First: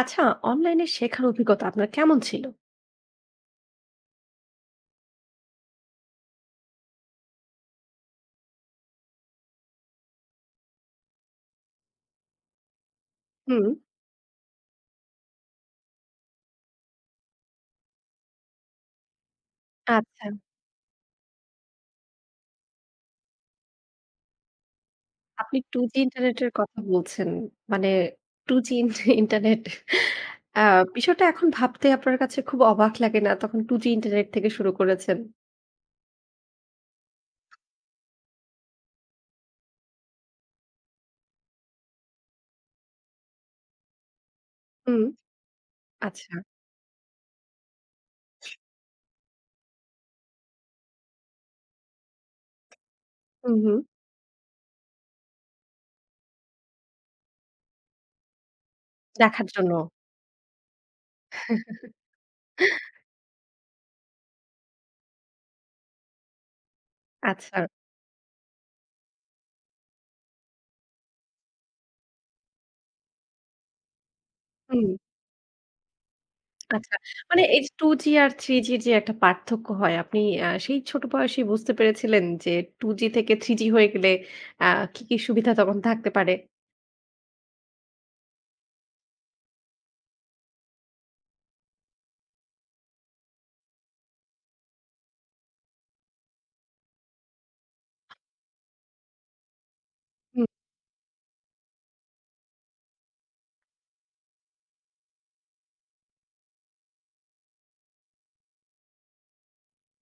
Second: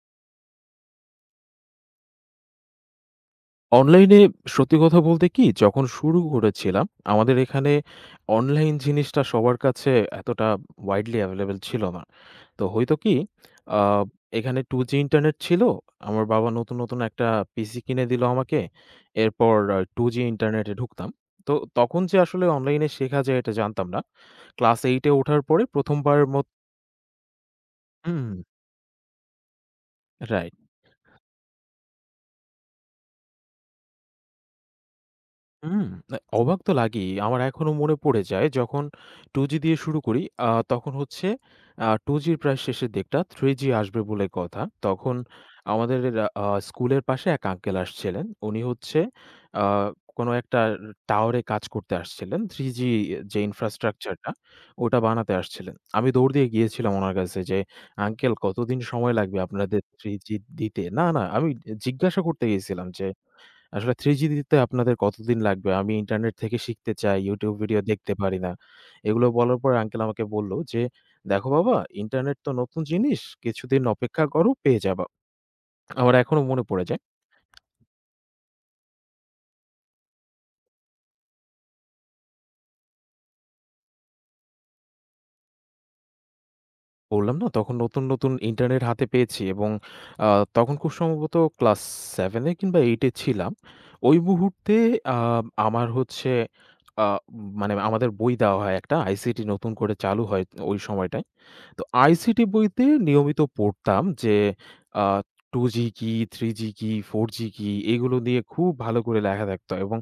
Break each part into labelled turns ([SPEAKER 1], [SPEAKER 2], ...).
[SPEAKER 1] আচ্ছা, অনলাইনে শেখার অভিজ্ঞতা আপনার কেমন ছিল?
[SPEAKER 2] অনলাইনে সত্যি কথা বলতে কি, যখন শুরু করেছিলাম, আমাদের এখানে অনলাইন জিনিসটা সবার কাছে এতটা widely available ছিল না। তো হইতো কি,
[SPEAKER 1] হুম।
[SPEAKER 2] আ এখানে 2G ইন্টারনেট ছিল। আমার বাবা নতুন, নতুন একটা পিসি কিনে দিল আমাকে। এরপর 2G
[SPEAKER 1] আচ্ছা,
[SPEAKER 2] ইন্টারনেটে ঢুকতাম। তো তখন যে আসলে অনলাইনে শেখা যায় এটা জানতাম না। ক্লাস 8 এ ওঠার
[SPEAKER 1] আপনি
[SPEAKER 2] পরে ১ম
[SPEAKER 1] 2G
[SPEAKER 2] বারের মত
[SPEAKER 1] ইন্টারনেটের কথা বলছেন। মানে
[SPEAKER 2] হুম।
[SPEAKER 1] 2G in internet,
[SPEAKER 2] right.
[SPEAKER 1] আ বিষয়টা এখন ভাবতে আপনার কাছে খুব অবাক লাগে না? তখন 2G ইন্টারনেট থেকে শুরু করেছেন।
[SPEAKER 2] হুম, না অবাক তো লাগেই। আমার এখনো মনে পড়ে যায় যখন 2G দিয়ে শুরু করি, তখন হচ্ছে 2G র প্রায় শেষের দিকটা 3G আসবে বলে কথা।
[SPEAKER 1] হুম।
[SPEAKER 2] তখন আমাদের
[SPEAKER 1] আচ্ছা।
[SPEAKER 2] আ স্কুলের পাশে এক আঙ্কেল আসছিলেন। উনি হচ্ছে আ কোনো একটা টাওয়ারে কাজ করতে আসছিলেন। 3G যে
[SPEAKER 1] হুম, হুম।
[SPEAKER 2] ইনফ্রাস্ট্রাকচার টা ওটা বানাতে আসছিলেন। আমি দৌড় দিয়ে গিয়েছিলাম উনার কাছে যে, "আঙ্কেল কতদিন সময় লাগবে
[SPEAKER 1] দেখার জন্য।
[SPEAKER 2] আপনাদের 3G দিতে?" না, না আমি জিজ্ঞাসা করতে গিয়েছিলাম যে আসলে 3G দিতে আপনাদের কতদিন লাগবে? আমি ইন্টারনেট থেকে শিখতে চাই, YouTube
[SPEAKER 1] আচ্ছা।
[SPEAKER 2] ভিডিও দেখতে পারি না। এগুলো বলার পর আঙ্কেল আমাকে বলল যে, "দেখো বাবা, ইন্টারনেট তো নতুন জিনিস। কিছুদিন অপেক্ষা করো, পেয়ে
[SPEAKER 1] হুম,
[SPEAKER 2] যাবা।" আমার এখনো মনে পড়ে
[SPEAKER 1] আচ্ছা।
[SPEAKER 2] যায়।
[SPEAKER 1] মানে এই যে 2G আর 3G র যে একটা পার্থক্য হয়, আপনি সেই ছোট বয়সেই বুঝতে পেরেছিলেন যে 2G থেকে 3G হয়ে গেলে আ কি সুবিধা তখন থাকতে পারে?
[SPEAKER 2] বললাম না, তখন নতুন, নতুন ইন্টারনেট হাতে পেয়েছি এবং আ তখন খুব সম্ভবত ক্লাস 7 এ কিংবা 8 এ ছিলাম। ওই মুহূর্তে আ আমার হচ্ছে আ মানে আমাদের বই দেওয়া হয় একটা, আইসিটি নতুন করে চালু হয় ওই সময়টায়। তো আইসিটি বইতে নিয়মিত পড়তাম যে আ 2G কি, 3G কি, 4G কি এগুলো নিয়ে খুব ভালো করে লেখা থাকতো এবং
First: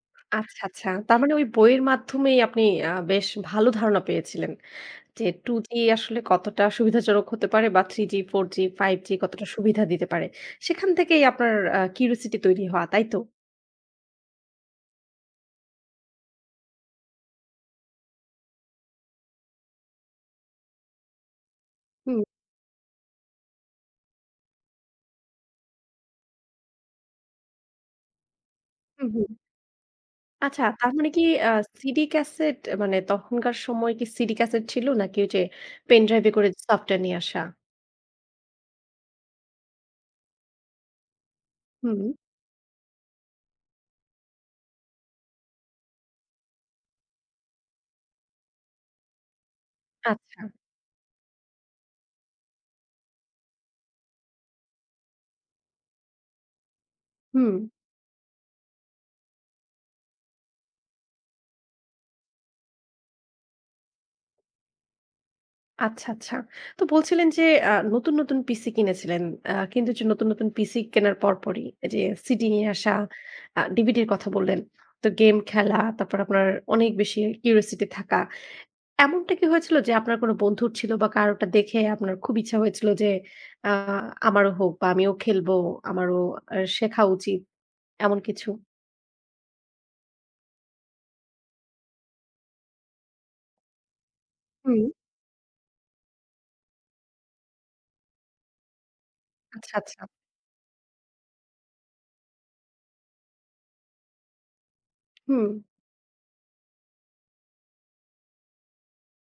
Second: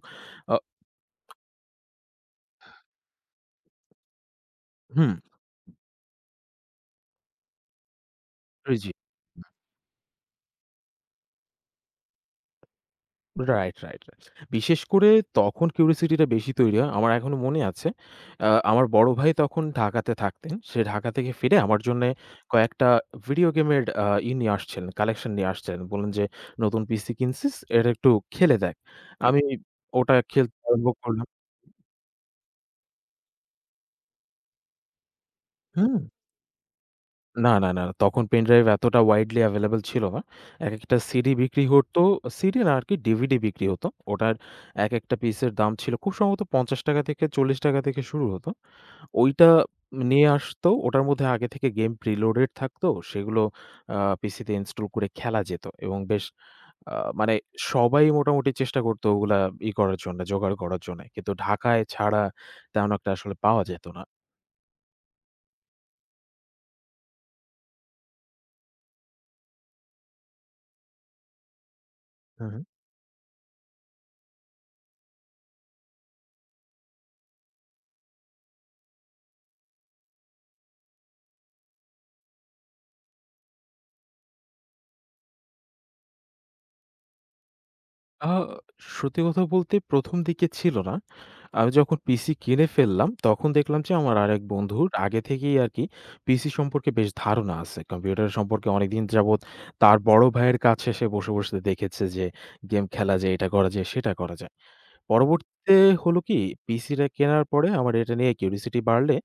[SPEAKER 2] আ
[SPEAKER 1] আচ্ছা, আচ্ছা। তার মানে ওই বইয়ের মাধ্যমেই আপনি বেশ ভালো ধারণা পেয়েছিলেন।
[SPEAKER 2] হুম
[SPEAKER 1] যে 2G আসলে কতটা সুবিধাজনক হতে পারে বা 3G, 4G,
[SPEAKER 2] 3G
[SPEAKER 1] 5G কতটা সুবিধা দিতে পারে। সেখান থেকেই আপনার কিউরিওসিটি তৈরি হওয়া, তাই তো?
[SPEAKER 2] Right, right, right. বিশেষ করে তখন কিউরিওসিটিটা বেশি তৈরি হয়। আমার এখনো মনে আছে। আমার বড় ভাই তখন ঢাকাতে থাকতেন। সে ঢাকা থেকে ফিরে আমার জন্যে
[SPEAKER 1] হুম,
[SPEAKER 2] কয়েকটা ভিডিও গেমের আ ই নিয়ে আসছিলেন, কালেকশন নিয়ে আসছিলেন। বললেন যে, "নতুন পিসি কিনছিস? এটা একটু খেলে দেখ।"
[SPEAKER 1] হুম, হুম।
[SPEAKER 2] আমি ওটা খেলতে
[SPEAKER 1] আচ্ছা,
[SPEAKER 2] আরম্ভ
[SPEAKER 1] তার মানে কি
[SPEAKER 2] করলাম
[SPEAKER 1] আ সিডি ক্যাসেট, মানে তখনকার সময় কি সিডি ক্যাসেট ছিল নাকি ওই যে
[SPEAKER 2] হুম।
[SPEAKER 1] পেন ড্রাইভে করে সফটওয়্যার নিয়ে আসা?
[SPEAKER 2] না, না, না। তখন পেনড্রাইভ এতটা widely available ছিল না। একেকটা সিডি বিক্রি হতো
[SPEAKER 1] হুম,
[SPEAKER 2] সিডি না আরকি ডিভিডি বিক্রি হতো। ওটার একেকটা পিসের দাম ছিল খুব সম্ভবত ৳৫০ থেকে ৳৪০ থেকে শুরু হতো। ওইটা নিয়ে
[SPEAKER 1] আচ্ছা।
[SPEAKER 2] আসতো। ওটার মধ্যে আগে থেকে গেম preloaded থাকতো। সেগুলো আ পিসিতে ইনস্টল করে খেলা যেত এবং বেশ আ মানে
[SPEAKER 1] হুম।
[SPEAKER 2] সবাই মোটামুটি চেষ্টা করত ওগুলা করার জন্য, জোগাড় করার জন্যে। কিন্তু ঢাকায় ছাড়া তেমন একটা আসলে পাওয়া যেত না।
[SPEAKER 1] আচ্ছা, আচ্ছা। তো বলছিলেন যে নতুন, নতুন পিসি কিনেছিলেন। কিন্তু যে নতুন, নতুন পিসি কেনার পরপরই এই যে
[SPEAKER 2] হু,
[SPEAKER 1] সিডি
[SPEAKER 2] হু।
[SPEAKER 1] নিয়ে আসা, ডিভিডির কথা বললেন। তো গেম খেলা, তারপর আপনার অনেক বেশি কিউরিওসিটি থাকা। এমনটা কি হয়েছিল যে আপনার কোনো বন্ধুর ছিল বা কারোটা দেখে আপনার খুব ইচ্ছা হয়েছিল যে আ আমারও হোক বা আমিও খেলবো, আমারও শেখা উচিত এমন
[SPEAKER 2] আ
[SPEAKER 1] কিছু?
[SPEAKER 2] সত্যি কথা বলতে ১ম দিকে ছিল না। আমি যখন পিসি কিনে ফেললাম, তখন দেখলাম যে আমার আরেক
[SPEAKER 1] হুম।
[SPEAKER 2] বন্ধুর আগে থেকেই আরকি পিসি সম্পর্কে বেশ ধারণা আছে। কম্পিউটার সম্পর্কে অনেকদিন যাবৎ
[SPEAKER 1] আচ্ছা,
[SPEAKER 2] তার
[SPEAKER 1] আচ্ছা।
[SPEAKER 2] বড় ভাইয়ের কাছে সে বসে, বসে দেখেছে যে গেম খেলা যায়, এটা করা যায়, সেটা করা যায়।
[SPEAKER 1] হুম,
[SPEAKER 2] পরবর্তীতে হলো কি পিসিটা কেনার পরে আমার এটা নিয়ে কিউরিওসিটি বাড়লে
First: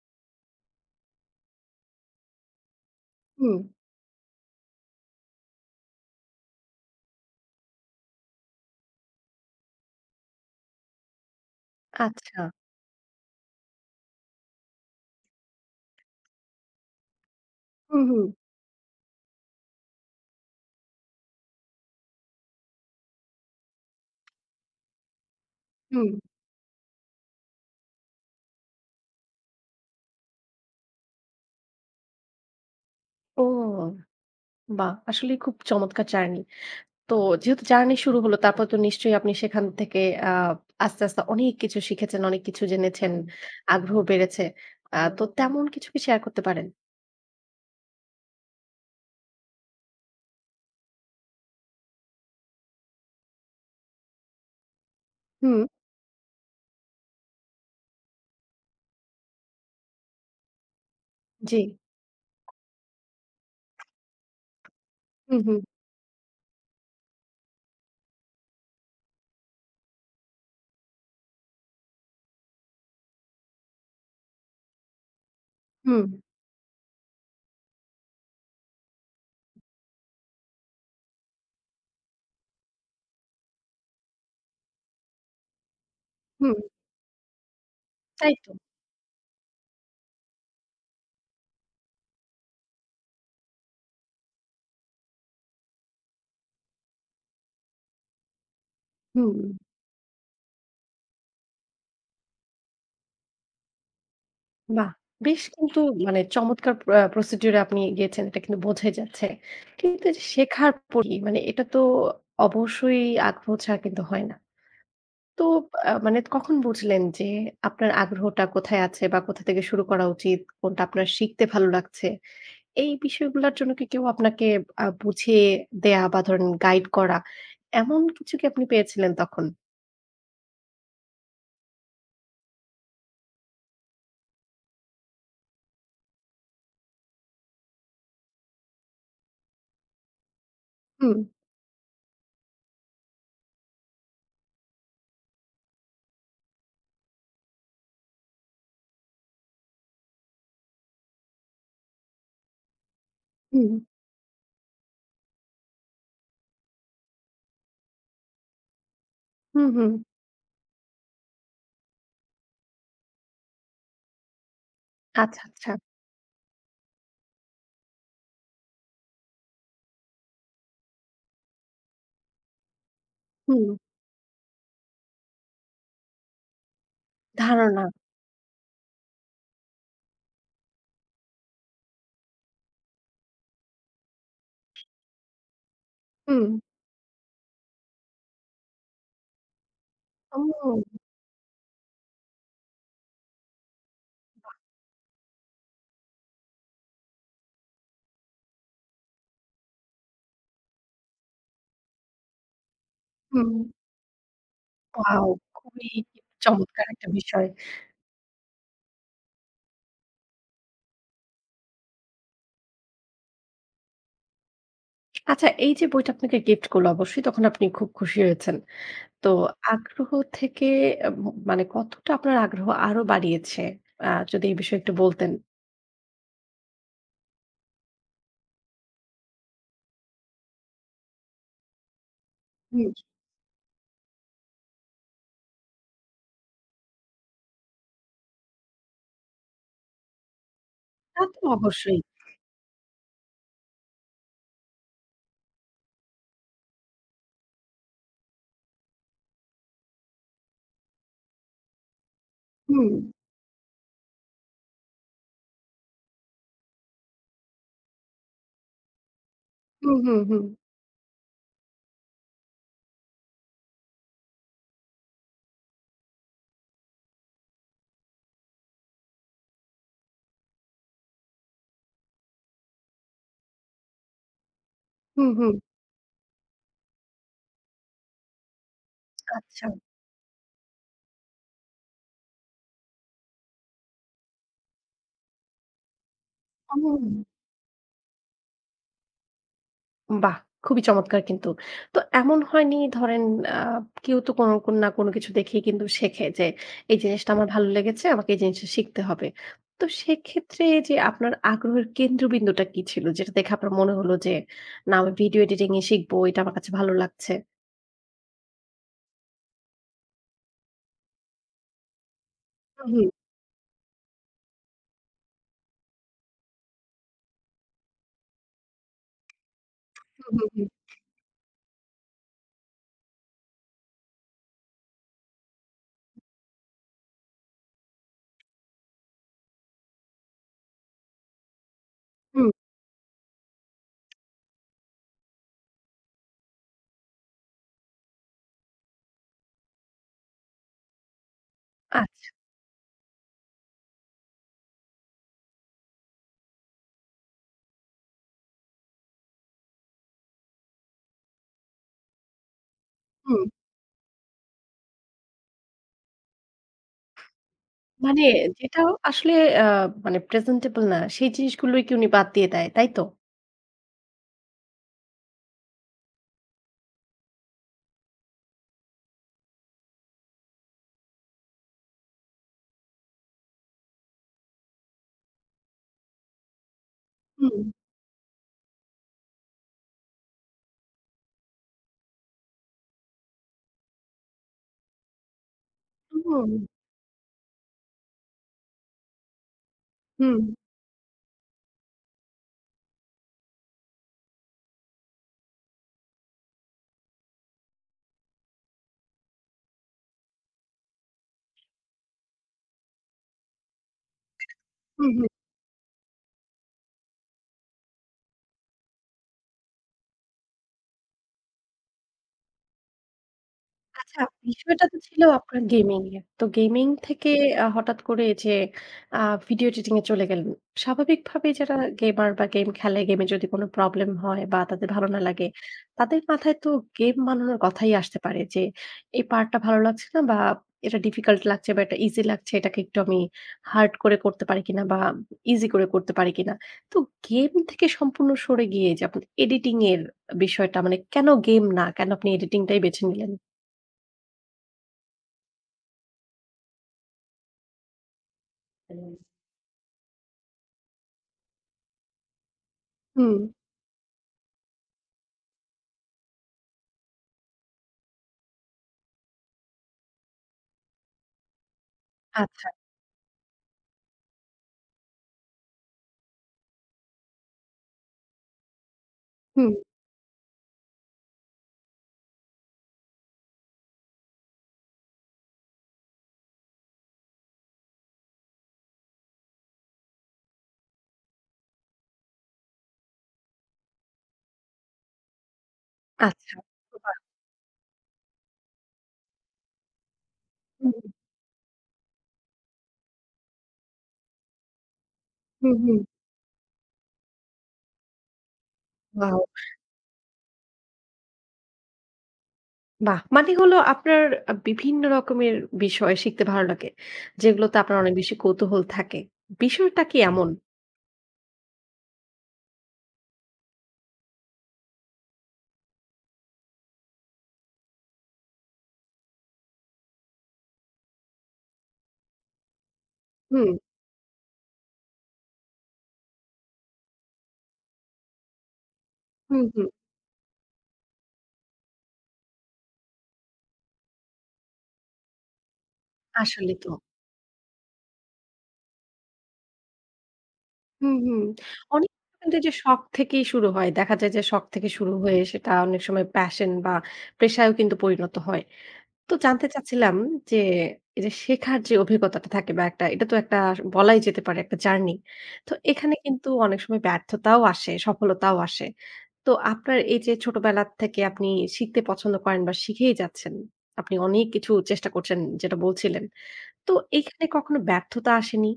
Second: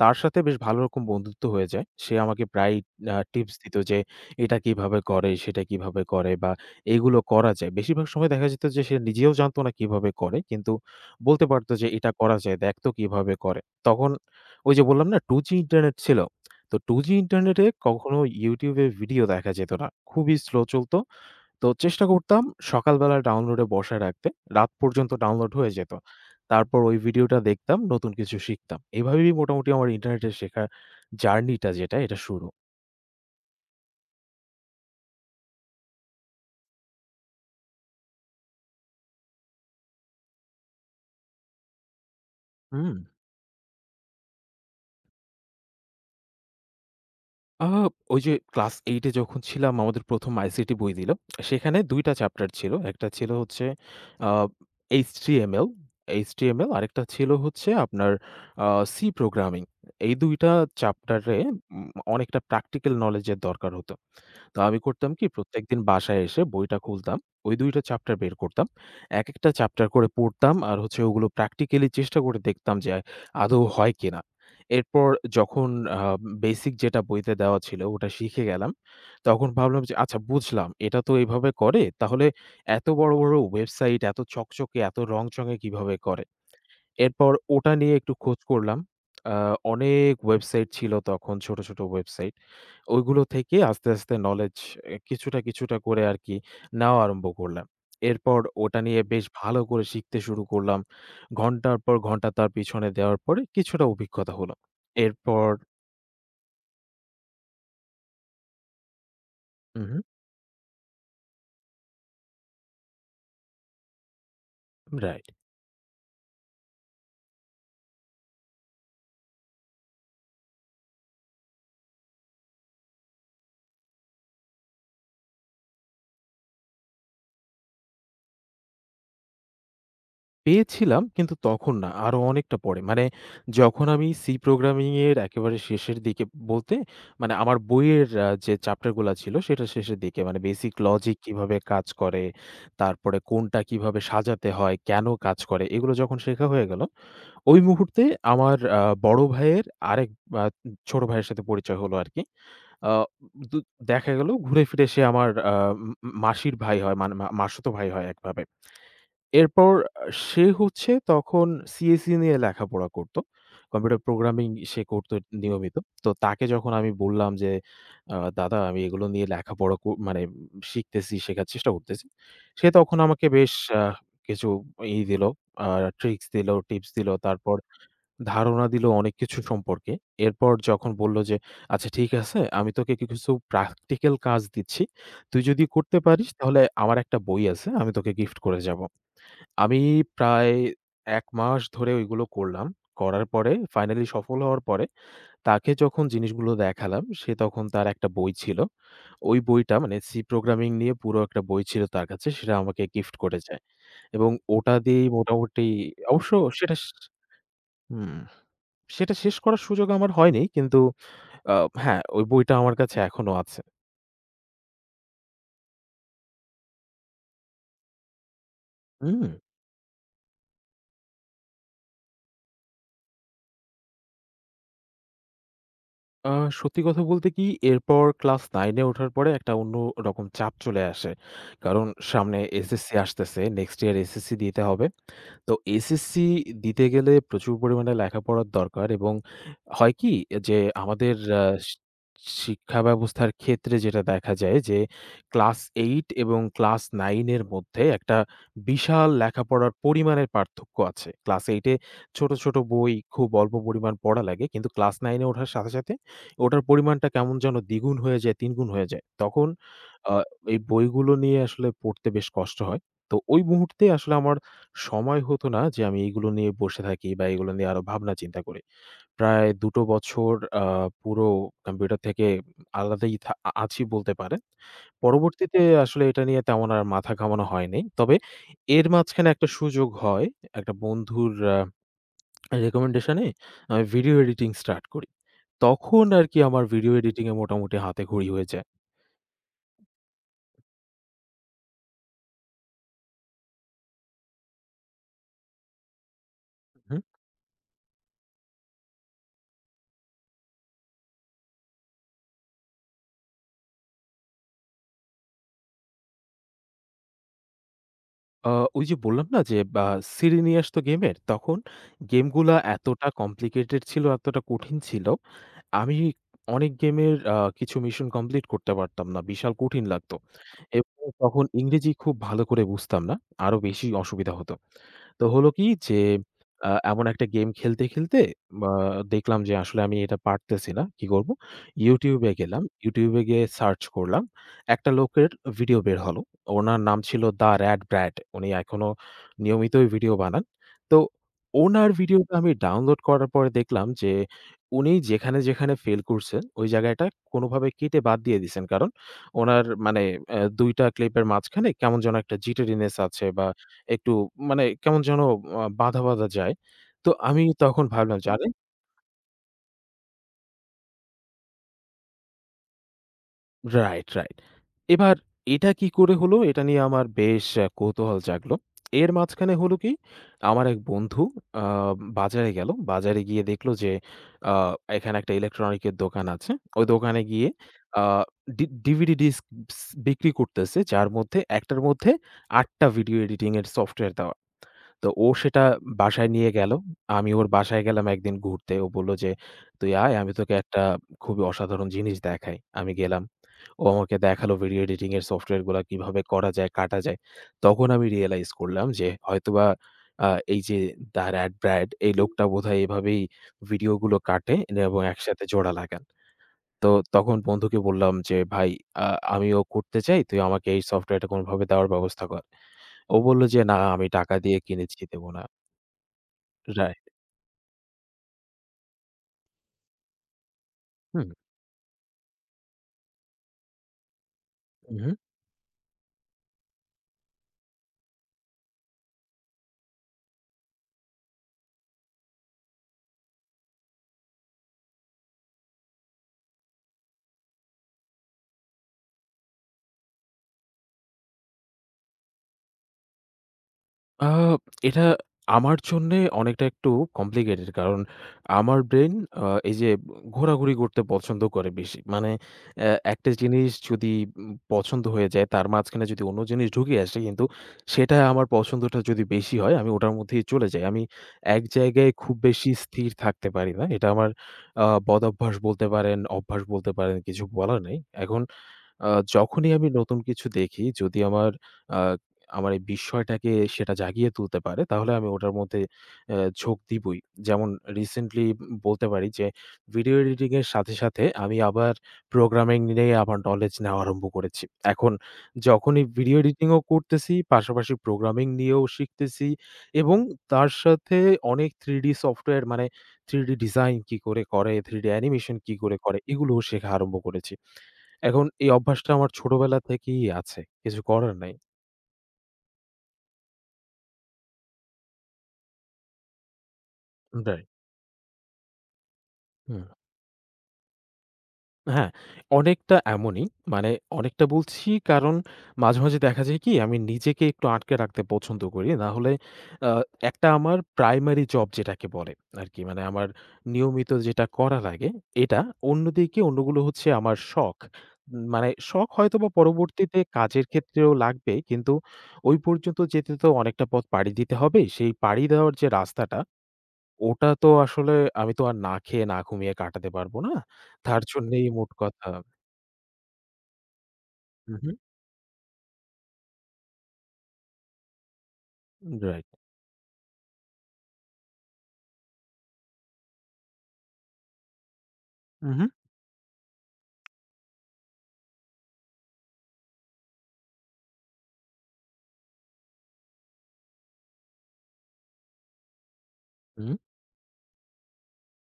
[SPEAKER 2] তার সাথে বেশ ভালো রকম বন্ধুত্ব হয়ে যায়। সে আমাকে প্রায়ই টিপস
[SPEAKER 1] হুম।
[SPEAKER 2] দিত যে, "এটা কিভাবে করে, সেটা কিভাবে করে বা এগুলো করা যায়।" বেশিরভাগ সময় দেখা যেত যে সে নিজেও জানত না কিভাবে করে। কিন্তু বলতে পারত যে, "এটা করা
[SPEAKER 1] আচ্ছা।
[SPEAKER 2] যায়, দেখ তো কিভাবে করে।" তখন ওই যে বললাম না 2G ইন্টারনেট ছিল। তো 2G ইন্টারনেটে
[SPEAKER 1] হুম,
[SPEAKER 2] কখনো
[SPEAKER 1] হুম,
[SPEAKER 2] YouTube এ ভিডিও দেখা যেত না। খুবই স্লো চলত। তো চেষ্টা করতাম সকালবেলা ডাউনলোডে বসায় রাখতে। রাত পর্যন্ত ডাউনলোড হয়ে যেত।
[SPEAKER 1] হুম।
[SPEAKER 2] তারপর ওই ভিডিওটা দেখতাম, নতুন কিছু শিখতাম। এভাবেই মোটামুটি আমার ইন্টারনেটে শেখার জার্নিটা যেটা, এটা শুরু।
[SPEAKER 1] ও, বাহ! আসলেই খুব চমৎকার জার্নি। তো যেহেতু জার্নি শুরু হলো তারপর তো নিশ্চয়ই আপনি সেখান থেকে আ আস্তে, আস্তে অনেক কিছু শিখেছেন, অনেক কিছু
[SPEAKER 2] হুম?
[SPEAKER 1] জেনেছেন, হুম। আগ্রহ বেড়েছে। তো হুম। তেমন কিছু কি শেয়ার করতে পারেন?
[SPEAKER 2] আ ওই যে ক্লাস 8 এ যখন ছিলাম আমাদের ১ম আইসিটি বই দিল। সেখানে ২ টা চ্যাপ্টার ছিল। একটা ছিল হচ্ছে আ
[SPEAKER 1] হুম,
[SPEAKER 2] HTML, আরেকটা ছিল হচ্ছে আপনার আ C প্রোগ্রামিং। এই ২ টা চ্যাপ্টারে
[SPEAKER 1] জি।
[SPEAKER 2] উম অনেকটা প্র্যাকটিক্যাল নোলেজ এর দরকার হতো। তো আমি করতাম কি
[SPEAKER 1] হুম, হুম,
[SPEAKER 2] প্রত্যেকদিন বাসায় এসে বইটা খুলতাম। ওই ২ টা চ্যাপ্টার বের করতাম। একেকটা চ্যাপ্টার করে পড়তাম আর হচ্ছে ওগুলো প্র্যাকটিক্যালি চেষ্টা করে দেখতাম যে আদৌ হয় কিনা। এরপর যখন আ
[SPEAKER 1] হুম,
[SPEAKER 2] বেসিক যেটা বইতে দেওয়া ছিল ওটা শিখে গেলাম। তখন ভাবলাম যে আচ্ছা বুঝলাম এটা তো এভাবে করে। তাহলে এত বড়, বড় ওয়েবসাইট এত চকচকে এত রংচঙে কিভাবে করে?
[SPEAKER 1] হুম,
[SPEAKER 2] এরপর ওটা নিয়ে একটু
[SPEAKER 1] তাই
[SPEAKER 2] খোঁজ
[SPEAKER 1] তো।
[SPEAKER 2] করলাম। আ অনেক ওয়েবসাইট ছিল তখন ছোট, ছোট ওয়েবসাইট। ওইগুলো থেকে আস্তে, আস্তে knowledge এ কিছুটা, কিছুটা করে আরকি নেওয়া আরম্ভ করলাম। এরপর ওটা নিয়ে বেশ
[SPEAKER 1] হুম,
[SPEAKER 2] ভালো করে শিখতে শুরু করলাম। ঘন্টার পর ঘন্টা তার পিছনে দেওয়ার পরে কিছুটা অভিজ্ঞতা হলো।
[SPEAKER 1] বাহ! বেশ
[SPEAKER 2] এরপর
[SPEAKER 1] কিন্তু মানে চমৎকার প্রসিডিউর এ আপনি গিয়েছেন, এটা কিন্তু বোঝাই যাচ্ছে।
[SPEAKER 2] উহু,
[SPEAKER 1] কিন্তু এই যে শেখার পরই মানে এটা তো অবশ্যই আগ্রহ ছাড়া কিন্তু হয় না।
[SPEAKER 2] রাইট।
[SPEAKER 1] তো মানে কখন বুঝলেন যে আপনার আগ্রহটা কোথায় আছে বা কোথা থেকে শুরু করা উচিত? কোনটা আপনার শিখতে ভালো লাগছে? এই বিষয়গুলার জন্য কি কেউ আপনাকে বুঝিয়ে দেয়া বা ধরেন গাইড করা, এমন কিছু কি আপনি পেয়েছিলেন তখন?
[SPEAKER 2] পেয়েছিলাম কিন্তু তখন না, আরো অনেকটা পরে। মানে যখন আমি C প্রোগ্রামিং এর একেবারে শেষের দিকে বলতে মানে আমার বইয়ের যে চ্যাপ্টার গুলা ছিল সেটার শেষের দিকে মানে বেসিক লজিক
[SPEAKER 1] হুম,
[SPEAKER 2] কিভাবে কাজ করে, তারপরে কোনটা কিভাবে সাজাতে হয়, কেন কাজ করে এগুলো যখন শেখা হয়ে গেল, ওই মুহূর্তে আমার বড় ভাইয়ের আরেক আ ছোট ভাইয়ের সাথে পরিচয় হলো আরকি। আ দু
[SPEAKER 1] হুম,
[SPEAKER 2] দেখা গেল ঘুরে ফিরে সে আমার আ ম মাসির ভাই হয় মানে মাসুতো ভাই হয় একভাবে।
[SPEAKER 1] হুম,
[SPEAKER 2] এরপর
[SPEAKER 1] হুম।
[SPEAKER 2] আ সে হচ্ছে তখন সিএসই নিয়ে লেখাপড়া করত। কম্পিউটার প্রোগ্রামিং সে করত
[SPEAKER 1] আচ্ছা, আচ্ছা।
[SPEAKER 2] নিয়মিত। তো তাকে যখন আমি বললাম যে, "দাদা আমি এগুলো নিয়ে লেখাপড়া মানে শিখতেছি, শেখার চেষ্টা করতেছি।" সে তখন আমাকে বেশ
[SPEAKER 1] হুম,
[SPEAKER 2] আ কিছু দিল, আ ট্রিকস দিল, টিপস দিল। তারপর
[SPEAKER 1] ধারণা।
[SPEAKER 2] ধারণা দিল অনেক কিছু সম্পর্কে। এরপর যখন বলল যে, "আচ্ছা ঠিক আছে, আমি তোকে কি কিছু প্র্যাকটিক্যাল কাজ দিচ্ছি। তুই যদি করতে পারিস
[SPEAKER 1] হুম।
[SPEAKER 2] তাহলে আমার একটা বই আছে, আমি তোকে গিফট করে যাব।" আমি প্রায়
[SPEAKER 1] ও!
[SPEAKER 2] ১ মাস ধরে ওইগুলো করলাম। করার পরে ফাইনালি সফল হওয়ার পরে তাকে যখন জিনিসগুলো দেখালাম, সে তখন তার একটা বই ছিল। ওই বইটা মানে সি প্রোগ্রামিং নিয়ে পুরো একটা বই ছিল তার কাছে। সেটা আমাকে গিফট
[SPEAKER 1] হুম।
[SPEAKER 2] করেছে এবং ওটা দিয়েই
[SPEAKER 1] ওয়াও!
[SPEAKER 2] মোটামুটি
[SPEAKER 1] খুবই
[SPEAKER 2] অবশ্য সেটা স
[SPEAKER 1] চমৎকার একটা বিষয়।
[SPEAKER 2] হুম, সেটা শেষ করার সুযোগ আমার হয়নি। কিন্তু আ হ্যাঁ, ওই বইটা আমার কাছে এখনো আছে।
[SPEAKER 1] আচ্ছা, এই যে বইটা আপনাকে গিফট করল অবশ্যই তখন আপনি খুব খুশি হয়েছেন।
[SPEAKER 2] হুম।
[SPEAKER 1] তো আগ্রহ থেকে আ ম মানে কতটা আপনার আগ্রহ আরো বাড়িয়েছে? আ যদি এই বিষয়ে একটু বলতেন।
[SPEAKER 2] আ সত্যি কথা বলতে কি এরপর ক্লাস 9 এ ওঠার পরে একটা অন্যরকম চাপ চলে আসে। কারণ সামনে
[SPEAKER 1] হুম।
[SPEAKER 2] এসএসসি আসতেছে। নেক্সট ইয়ার এসএসসি দিতে হবে। তো এসএসসি দিতে গেলে প্রচুর পরিমাণে লেখাপড়ার দরকার এবং হয় কি যে আমাদের
[SPEAKER 1] তা
[SPEAKER 2] আ
[SPEAKER 1] তো
[SPEAKER 2] শি
[SPEAKER 1] অবশ্যই।
[SPEAKER 2] শিক্ষা ব্যবস্থার ক্ষেত্রে যেটা দেখা যায় যে ক্লাস 8 এবং ক্লাস 9 এর মধ্যে একটা বিশাল লেখাপড়ার পরিমাণের পার্থক্য আছে। ক্লাস 8 এ ছোট, ছোট
[SPEAKER 1] হুম,
[SPEAKER 2] বই খুব অল্প পরিমাণ পড়া লাগে। কিন্তু ক্লাস 9 এ ওঠার সাথে, সাথে ওটার পরিমাণটা কেমন যেন দ্বিগুণ হয়ে যায়, তিনগুণ হয়ে যায়। তখন
[SPEAKER 1] হুম,
[SPEAKER 2] আ
[SPEAKER 1] হুম, হুম,
[SPEAKER 2] এই বইগুলো নিয়ে আসলে পড়তে বেশ কষ্ট হয়। তো ওই মুহূর্তে আসলে আমার সময় হতো না যে আমি এগুলো নিয়ে বসে থাকি বা এগুলো নিয়ে আরো ভাবনা চিন্তা করি। প্রায় ২ টো বছর আ পুরো কম্পিউটার থেকে আলাদাই থা আ আছি বলতে পারেন।
[SPEAKER 1] হুম, হুম।
[SPEAKER 2] পরবর্তীতে আসলে এটা নিয়ে তেমন আর মাথা ঘামানো হয়নি। তবে এর মাঝখানে একটা
[SPEAKER 1] আচ্ছা।
[SPEAKER 2] সুযোগ হয়। একটা বন্ধুর রিকমেন্ডেশনে আমি ভিডিও এডিটিং স্টার্ট করি। তখন আরকি আমার ভিডিও
[SPEAKER 1] হুম,
[SPEAKER 2] এডিটিং এ মোটামুটি হাতেখড়ি হয়ে যায়।
[SPEAKER 1] বাহ! খুবই চমৎকার কিন্তু। তো এমন হয়নি ধরেন, আ কেউ তো কোনো কোন না কোনো কিছু দেখেই কিন্তু শেখে যে এই
[SPEAKER 2] হুম।
[SPEAKER 1] জিনিসটা আমার ভালো লেগেছে, আমাকে এই জিনিসটা শিখতে হবে। তো সেক্ষেত্রে যে আপনার আগ্রহের কেন্দ্রবিন্দুটা কি ছিল? যেটা দেখে আপনার মনে হলো যে, না আমি ভিডিও এডিটিং ই শিখবো, এটা আমার কাছে ভালো লাগছে।
[SPEAKER 2] আ ওই যে বললাম না যে বা সিডি নিয়ে আসতো গেমের, তখন গেমগুলা এতটা কমপ্লিকেটেড ছিল, এতটা কঠিন ছিল। আমি অনেক গেমের কিছু মিশন কমপ্লিট করতে পারতাম না। বিশাল কঠিন লাগতো।
[SPEAKER 1] হুম, হুম,
[SPEAKER 2] এবং তখন ইংরেজি খুব ভালো করে বুঝতাম না। আরো বেশি অসুবিধা হতো। তো হলো কি যে এমন একটা গেম খেলতে, খেলতে আ দেখলাম যে আসলে আমি এটা পারতেছি না। কি করব? YouTube এ
[SPEAKER 1] হুম।
[SPEAKER 2] গেলাম। YouTube এ গিয়ে সার্চ করলাম। একটা লোকের ভিডিও বের হলো। ওনার নাম ছিল দ্য র‍্যাট ব্র্যাট। উনি এখনো নিয়মিতই ভিডিও বানান। তো ওনার
[SPEAKER 1] আচ্ছা,
[SPEAKER 2] ভিডিওটা আমি ডাউনলোড করার পরে দেখলাম যে উনি যেখানে, যেখানে ফেল করছেন ওই জায়গাটা কোনোভাবে কেটে বাদ দিয়ে দিছেন। কারণ উনার মানে ২ টা ক্লিপের মাঝখানে কেমন যেন একটা জিটারিনেস আছে বা
[SPEAKER 1] হুম।
[SPEAKER 2] একটু মানে কেমন যেন বাধা, বাধা যায়। তো আমি তখন ভাবলাম
[SPEAKER 1] মানে
[SPEAKER 2] যে, আরে
[SPEAKER 1] যেটা আসলে আ মানে presentable না সেই জিনিসগুলোই কি উনি বাদ দিয়ে দেয়, তাই তো?
[SPEAKER 2] Right, right. এবার এটা কি করে হলো? এটা নিয়ে আমার বেশ কৌতূহল জাগলো। এর মাঝখানে হলো কি? আমার এক বন্ধু আ বাজারে গেল। বাজারে গিয়ে দেখলো যে, আ এখানে একটা ইলেকট্রনিকের দোকান আছে। ওই দোকানে গিয়ে
[SPEAKER 1] হুম,
[SPEAKER 2] আ ডি ডিভিডি ডিস্ক বিক্রি করতেছে। যার মধ্যে একটার মধ্যে ৮ টা ভিডিও এডিটিং এর সফটওয়্যার দেওয়া। তো ও সেটা বাসায় নিয়ে
[SPEAKER 1] হুম,
[SPEAKER 2] গেল। আমি ওর বাসায় গেলাম একদিন ঘুরতে। ও বলল যে, "তুই আয়, আমি
[SPEAKER 1] হুম,
[SPEAKER 2] তোকে একটা খুবই অসাধারণ জিনিস দেখাই।" আমি গেলাম। ও আমাকে দেখালো ভিডিও এডিটিং এর সফটওয়্যারগুলা কিভাবে করা যায়, কাটা যায়। তখন আমি রিয়ালাইজ করলাম যে হয়তোবা আ এই যে দ্য রেড ব্র্যাড এই লোকটা বোধহয় এভাবেই ভিডিওগুলো কাটে এবং
[SPEAKER 1] হুম।
[SPEAKER 2] একসাথে জোড়া লাগান। তো তখন বন্ধুকে বললাম যে, "ভাই আ আমিও করতে চাই। তুই আমাকে এই সফটওয়্যারটা কোনভাবে দেওয়ার ব্যবস্থা কর।" ও বলল যে, "না, আমি
[SPEAKER 1] আচ্ছা,
[SPEAKER 2] টাকা দিয়ে
[SPEAKER 1] বিষয়টা তো
[SPEAKER 2] কিনেছি,
[SPEAKER 1] ছিল
[SPEAKER 2] দেব না।"
[SPEAKER 1] আপনার গেমিং এর। তো
[SPEAKER 2] রা
[SPEAKER 1] গেমিং থেকে হঠাৎ করে যে আ ভিডিও এডিটিং এ চলে গেলেন।
[SPEAKER 2] হুম,
[SPEAKER 1] স্বাভাবিকভাবেই যারা গেমার বা গেম খেলে, গেমে যদি কোনো প্রবলেম হয় বা তাদের
[SPEAKER 2] হুম,
[SPEAKER 1] ভালো
[SPEAKER 2] হুম।
[SPEAKER 1] না লাগে, তাদের মাথায় তো গেম বানানোর কথাই আসতে পারে যে এই পার্টটা ভালো লাগছে না বা এটা ডিফিকাল্ট লাগছে বা এটা ইজি লাগছে, এটাকে একটু আমি হার্ড করে করতে পারি কিনা বা ইজি করে করতে পারি কিনা। তো গেম থেকে সম্পূর্ণ সরে গিয়ে যে আপনি এডিটিং এর বিষয়টা, মানে কেন গেম না? কেন আপনি এডিটিং টাই বেছে নিলেন?
[SPEAKER 2] আ এটা আমার জন্যে অনেকটা একটু কমপ্লিকেটেড কারণ আমার ব্রেইন
[SPEAKER 1] হুম।
[SPEAKER 2] আ এই যে ঘোরাঘুরি করতে পছন্দ করে বেশি। মানে একটা
[SPEAKER 1] হুম।
[SPEAKER 2] জিনিস যদি পছন্দ হয়ে যায় তার মাঝখানে যদি অন্য জিনিস ঢুকে আসে কিন্তু সেটা আমার পছন্দটা যদি বেশি হয় আমি ওটার মধ্যেই চলে যাই। আমি এক জায়গায় খুব
[SPEAKER 1] আচ্ছা,
[SPEAKER 2] বেশি স্থির থাকতে পারি না। এটা আমার বদঅভ্যাস বলতে পারেন, অভ্যাস বলতে পারেন কিছু বলার নেই। এখন আ যখনই
[SPEAKER 1] হুম,
[SPEAKER 2] আমি নতুন কিছু দেখি যদি আমার আ আমার এই বিস্ময়টাকে সেটা জাগিয়ে তুলতে পারে তাহলে আমি ওটার মধ্যে ঝোঁক দিবই। যেমন রিসেন্টলি বলতে পারি যে ভিডিও এডিটিং এর সাথে, সাথে আমি আবার প্রোগ্রামিং নিয়ে আমার নলেজ নেওয়া আরম্ভ করেছি। এখন যখনই ভিডিও
[SPEAKER 1] আচ্ছা।
[SPEAKER 2] এডিটিং ও
[SPEAKER 1] বাহ!
[SPEAKER 2] করতেছি পাশাপাশি প্রোগ্রামিং নিয়েও শিখতেছি এবং তার
[SPEAKER 1] হুম,
[SPEAKER 2] সাথে অনেক 3D সফটওয়্যার মানে 3D ডিজাইন কি করে করে, 3D অ্যানিমেশন কি
[SPEAKER 1] হুম,
[SPEAKER 2] করে
[SPEAKER 1] হুম।
[SPEAKER 2] করে এগুলোও শেখা আরম্ভ করেছি। এখন এই অভ্যাসটা আমার
[SPEAKER 1] ওয়াও!
[SPEAKER 2] ছোটবেলা থেকেই আছে। কিছু করার নাই।
[SPEAKER 1] বাহ! মানে হলো আপনার বিভিন্ন রকমের বিষয় শিখতে ভালো লাগে।
[SPEAKER 2] রাইট।
[SPEAKER 1] যেগুলোতে আপনার অনেক বেশি কৌতূহল থাকে।
[SPEAKER 2] হুম।
[SPEAKER 1] বিষয়টা কি এমন?
[SPEAKER 2] হ্যাঁ, অনেকটা এমনই। মানে অনেকটা বলছি কারণ মাঝে, মাঝে দেখা যায় কি আমি নিজেকে একটু আটকে রাখতে পছন্দ করি। না হলে আ একটা আমার প্রাইমারি জব যেটাকে বলে আরকি। মানে আমার
[SPEAKER 1] হুম,
[SPEAKER 2] নিয়মিত যেটা করা লাগে এটা। অন্যদিকে অন্যগুলো হচ্ছে আমার শখ। মানে শখ হয়তোবা
[SPEAKER 1] হুম, হুম।
[SPEAKER 2] পরবর্তীতে কাজের ক্ষেত্রেও লাগবে। কিন্তু ওই পর্যন্ত যেতে তো অনেকটা পথ পাড়ি দিতে হবে। সেই পাড়ি দেওয়ার যে রাস্তাটা
[SPEAKER 1] আসলেই তো।
[SPEAKER 2] ওটা তো আসলে আমি তো আর না খেয়ে না ঘুমিয়ে কাটাতে পারব না।
[SPEAKER 1] হুম,
[SPEAKER 2] তার
[SPEAKER 1] হুম।
[SPEAKER 2] জন্যেই মোট
[SPEAKER 1] অনেক
[SPEAKER 2] কথা
[SPEAKER 1] সময় কিন্তু এই যে শখ থেকেই শুরু হয়। দেখা যায় যে শখ
[SPEAKER 2] হু,
[SPEAKER 1] থেকে
[SPEAKER 2] হু।
[SPEAKER 1] শুরু হয়ে সেটা অনেক সময় প্যাশন বা পেশায়ও কিন্তু পরিণত হয়। তো
[SPEAKER 2] রাইট।
[SPEAKER 1] জানতে চাচ্ছিলাম যে, এই যে শেখার যে অভিজ্ঞতাটা থাকে বা একটা, এটা তো একটা বলাই যেতে পারে একটা জার্নি।
[SPEAKER 2] হু,
[SPEAKER 1] তো
[SPEAKER 2] হু।
[SPEAKER 1] এখানে কিন্তু অনেক সময় ব্যর্থতাও আসে, সফলতাও আসে। তো আপনার এই যে ছোটবেলা থেকে আপনি শিখতে পছন্দ করেন বা শিখেই যাচ্ছেন। আপনি অনেক কিছু চেষ্টা করছেন যেটা বলছিলেন। তো এখানে কখনো ব্যর্থতা আসেনি?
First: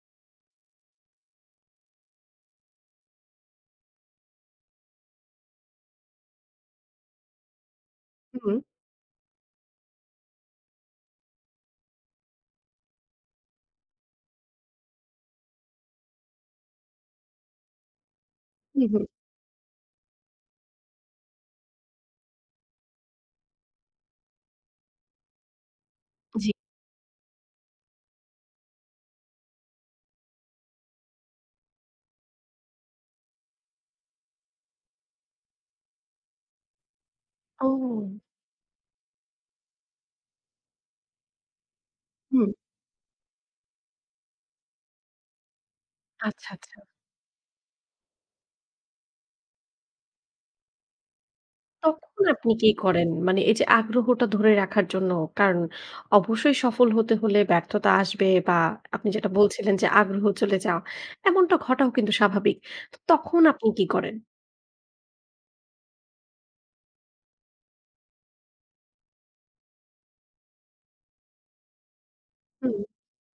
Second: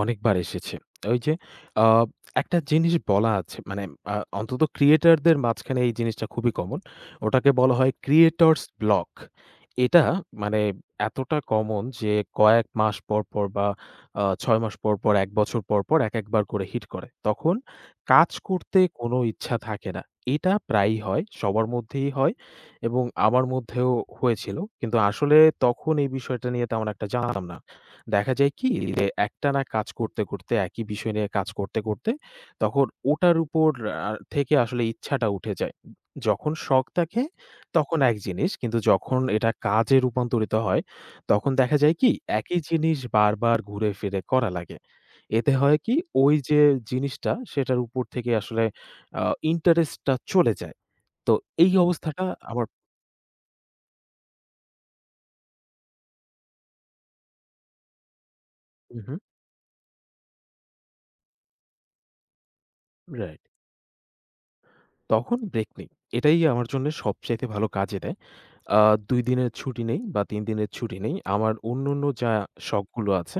[SPEAKER 2] অনেকবার এসেছে। ওই যে আ একটা জিনিস বলা আছে মানে অন্তত ক্রিয়েটরদের মাঝখানে এই জিনিসটা খুবই কমন। ওটাকে বলা হয়
[SPEAKER 1] হুম,
[SPEAKER 2] ক্রিয়েটরস ব্লক। এটা মানে এতটা কমন যে কয়েক মাস পর, পর বা ৬ মাস পর, পর ১ বছর পর, পর একেকবার করে হিট করে। তখন কাজ করতে
[SPEAKER 1] হুম, হুম।
[SPEAKER 2] কোনো ইচ্ছা থাকে না। এটা প্রায়ই হয়, সবার মধ্যেই হয় এবং আমার মধ্যেও হয়েছিল। কিন্তু আসলে তখন এই বিষয়টা
[SPEAKER 1] জি।
[SPEAKER 2] নিয়ে তেমন একটা জানতাম না। দেখা যায় কি যে একটানা কাজ করতে, করতে একই বিষয় নিয়ে কাজ করতে, করতে তখন ওটার উপর থেকে আসলে ইচ্ছাটা উঠে যায়। যখন শখ থাকে
[SPEAKER 1] ও!
[SPEAKER 2] তখন এক জিনিস, কিন্তু যখন এটা কাজে রূপান্তরিত হয় তখন দেখা যায় কি
[SPEAKER 1] হুম।
[SPEAKER 2] একই জিনিস বারবার ঘুরে ফিরে করা লাগে। এতে হয় কি ওই
[SPEAKER 1] আচ্ছা,
[SPEAKER 2] যে
[SPEAKER 1] আচ্ছা।
[SPEAKER 2] জিনিসটা সেটার উপর থেকে আসলে আ ইন্টারেস্টটা চলে যায়। তো এই
[SPEAKER 1] তখন
[SPEAKER 2] অবস্থাটা
[SPEAKER 1] আপনি
[SPEAKER 2] আমার
[SPEAKER 1] কি করেন? মানে এই যে আগ্রহটা ধরে রাখার জন্য, কারণ অবশ্যই সফল হতে হলে ব্যর্থতা আসবে বা
[SPEAKER 2] হু,
[SPEAKER 1] আপনি
[SPEAKER 2] হু।
[SPEAKER 1] যেটা বলছিলেন যে আগ্রহ চলে যাওয়া, এমনটা ঘটাও কিন্তু স্বাভাবিক। তো তখন
[SPEAKER 2] রাইট।
[SPEAKER 1] আপনি কি করেন?
[SPEAKER 2] তখন ব্রেক নেই। এটাই আমার জন্য সবচাইতে ভালো কাজে দেয়। আ ২ দিনের ছুটি নেই বা ৩ দিনের ছুটি নেই। আমার অন্যান্য যা
[SPEAKER 1] হুম,
[SPEAKER 2] শখগুলো আছে,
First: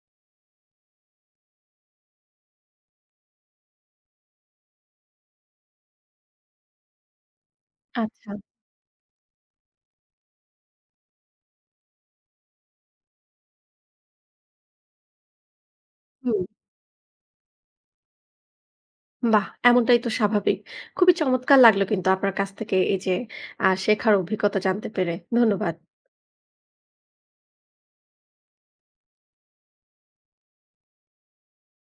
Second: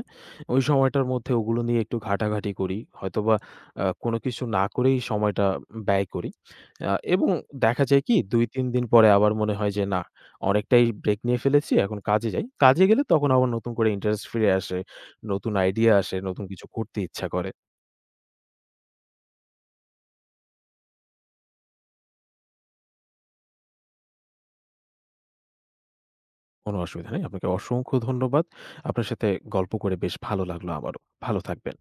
[SPEAKER 2] ওই সময়টার মধ্যে ওগুলো নিয়ে একটু ঘাটাঘাটি করি। হয়তোবা কোনো কিছু না করেই সময়টা ব্যয় করি। এবং দেখা যায় কি
[SPEAKER 1] আচ্ছা,
[SPEAKER 2] ২-৩ দিন পরে আবার মনে হয় যে না, অনেকটাই ব্রেক নিয়ে ফেলেছি, এখন কাজে যাই। কাজে গেলে তখন আবার নতুন করে ইন্টারেস্ট ফিরে আসে। নতুন আইডিয়া আসে, নতুন
[SPEAKER 1] হুম।
[SPEAKER 2] কিছু করতে ইচ্ছা করে।
[SPEAKER 1] বাহ! এমনটাই তো স্বাভাবিক। খুবই চমৎকার লাগলো কিন্তু আপনার কাছ থেকে এই যে শেখার অভিজ্ঞতা জানতে পেরে। ধন্যবাদ।
[SPEAKER 2] কোনো অসুবিধা নেই। আপনাকে অসংখ্য ধন্যবাদ। আপনার সাথে গল্প করে বেশ ভালো লাগলো আমারও। ভালো থাকবেন।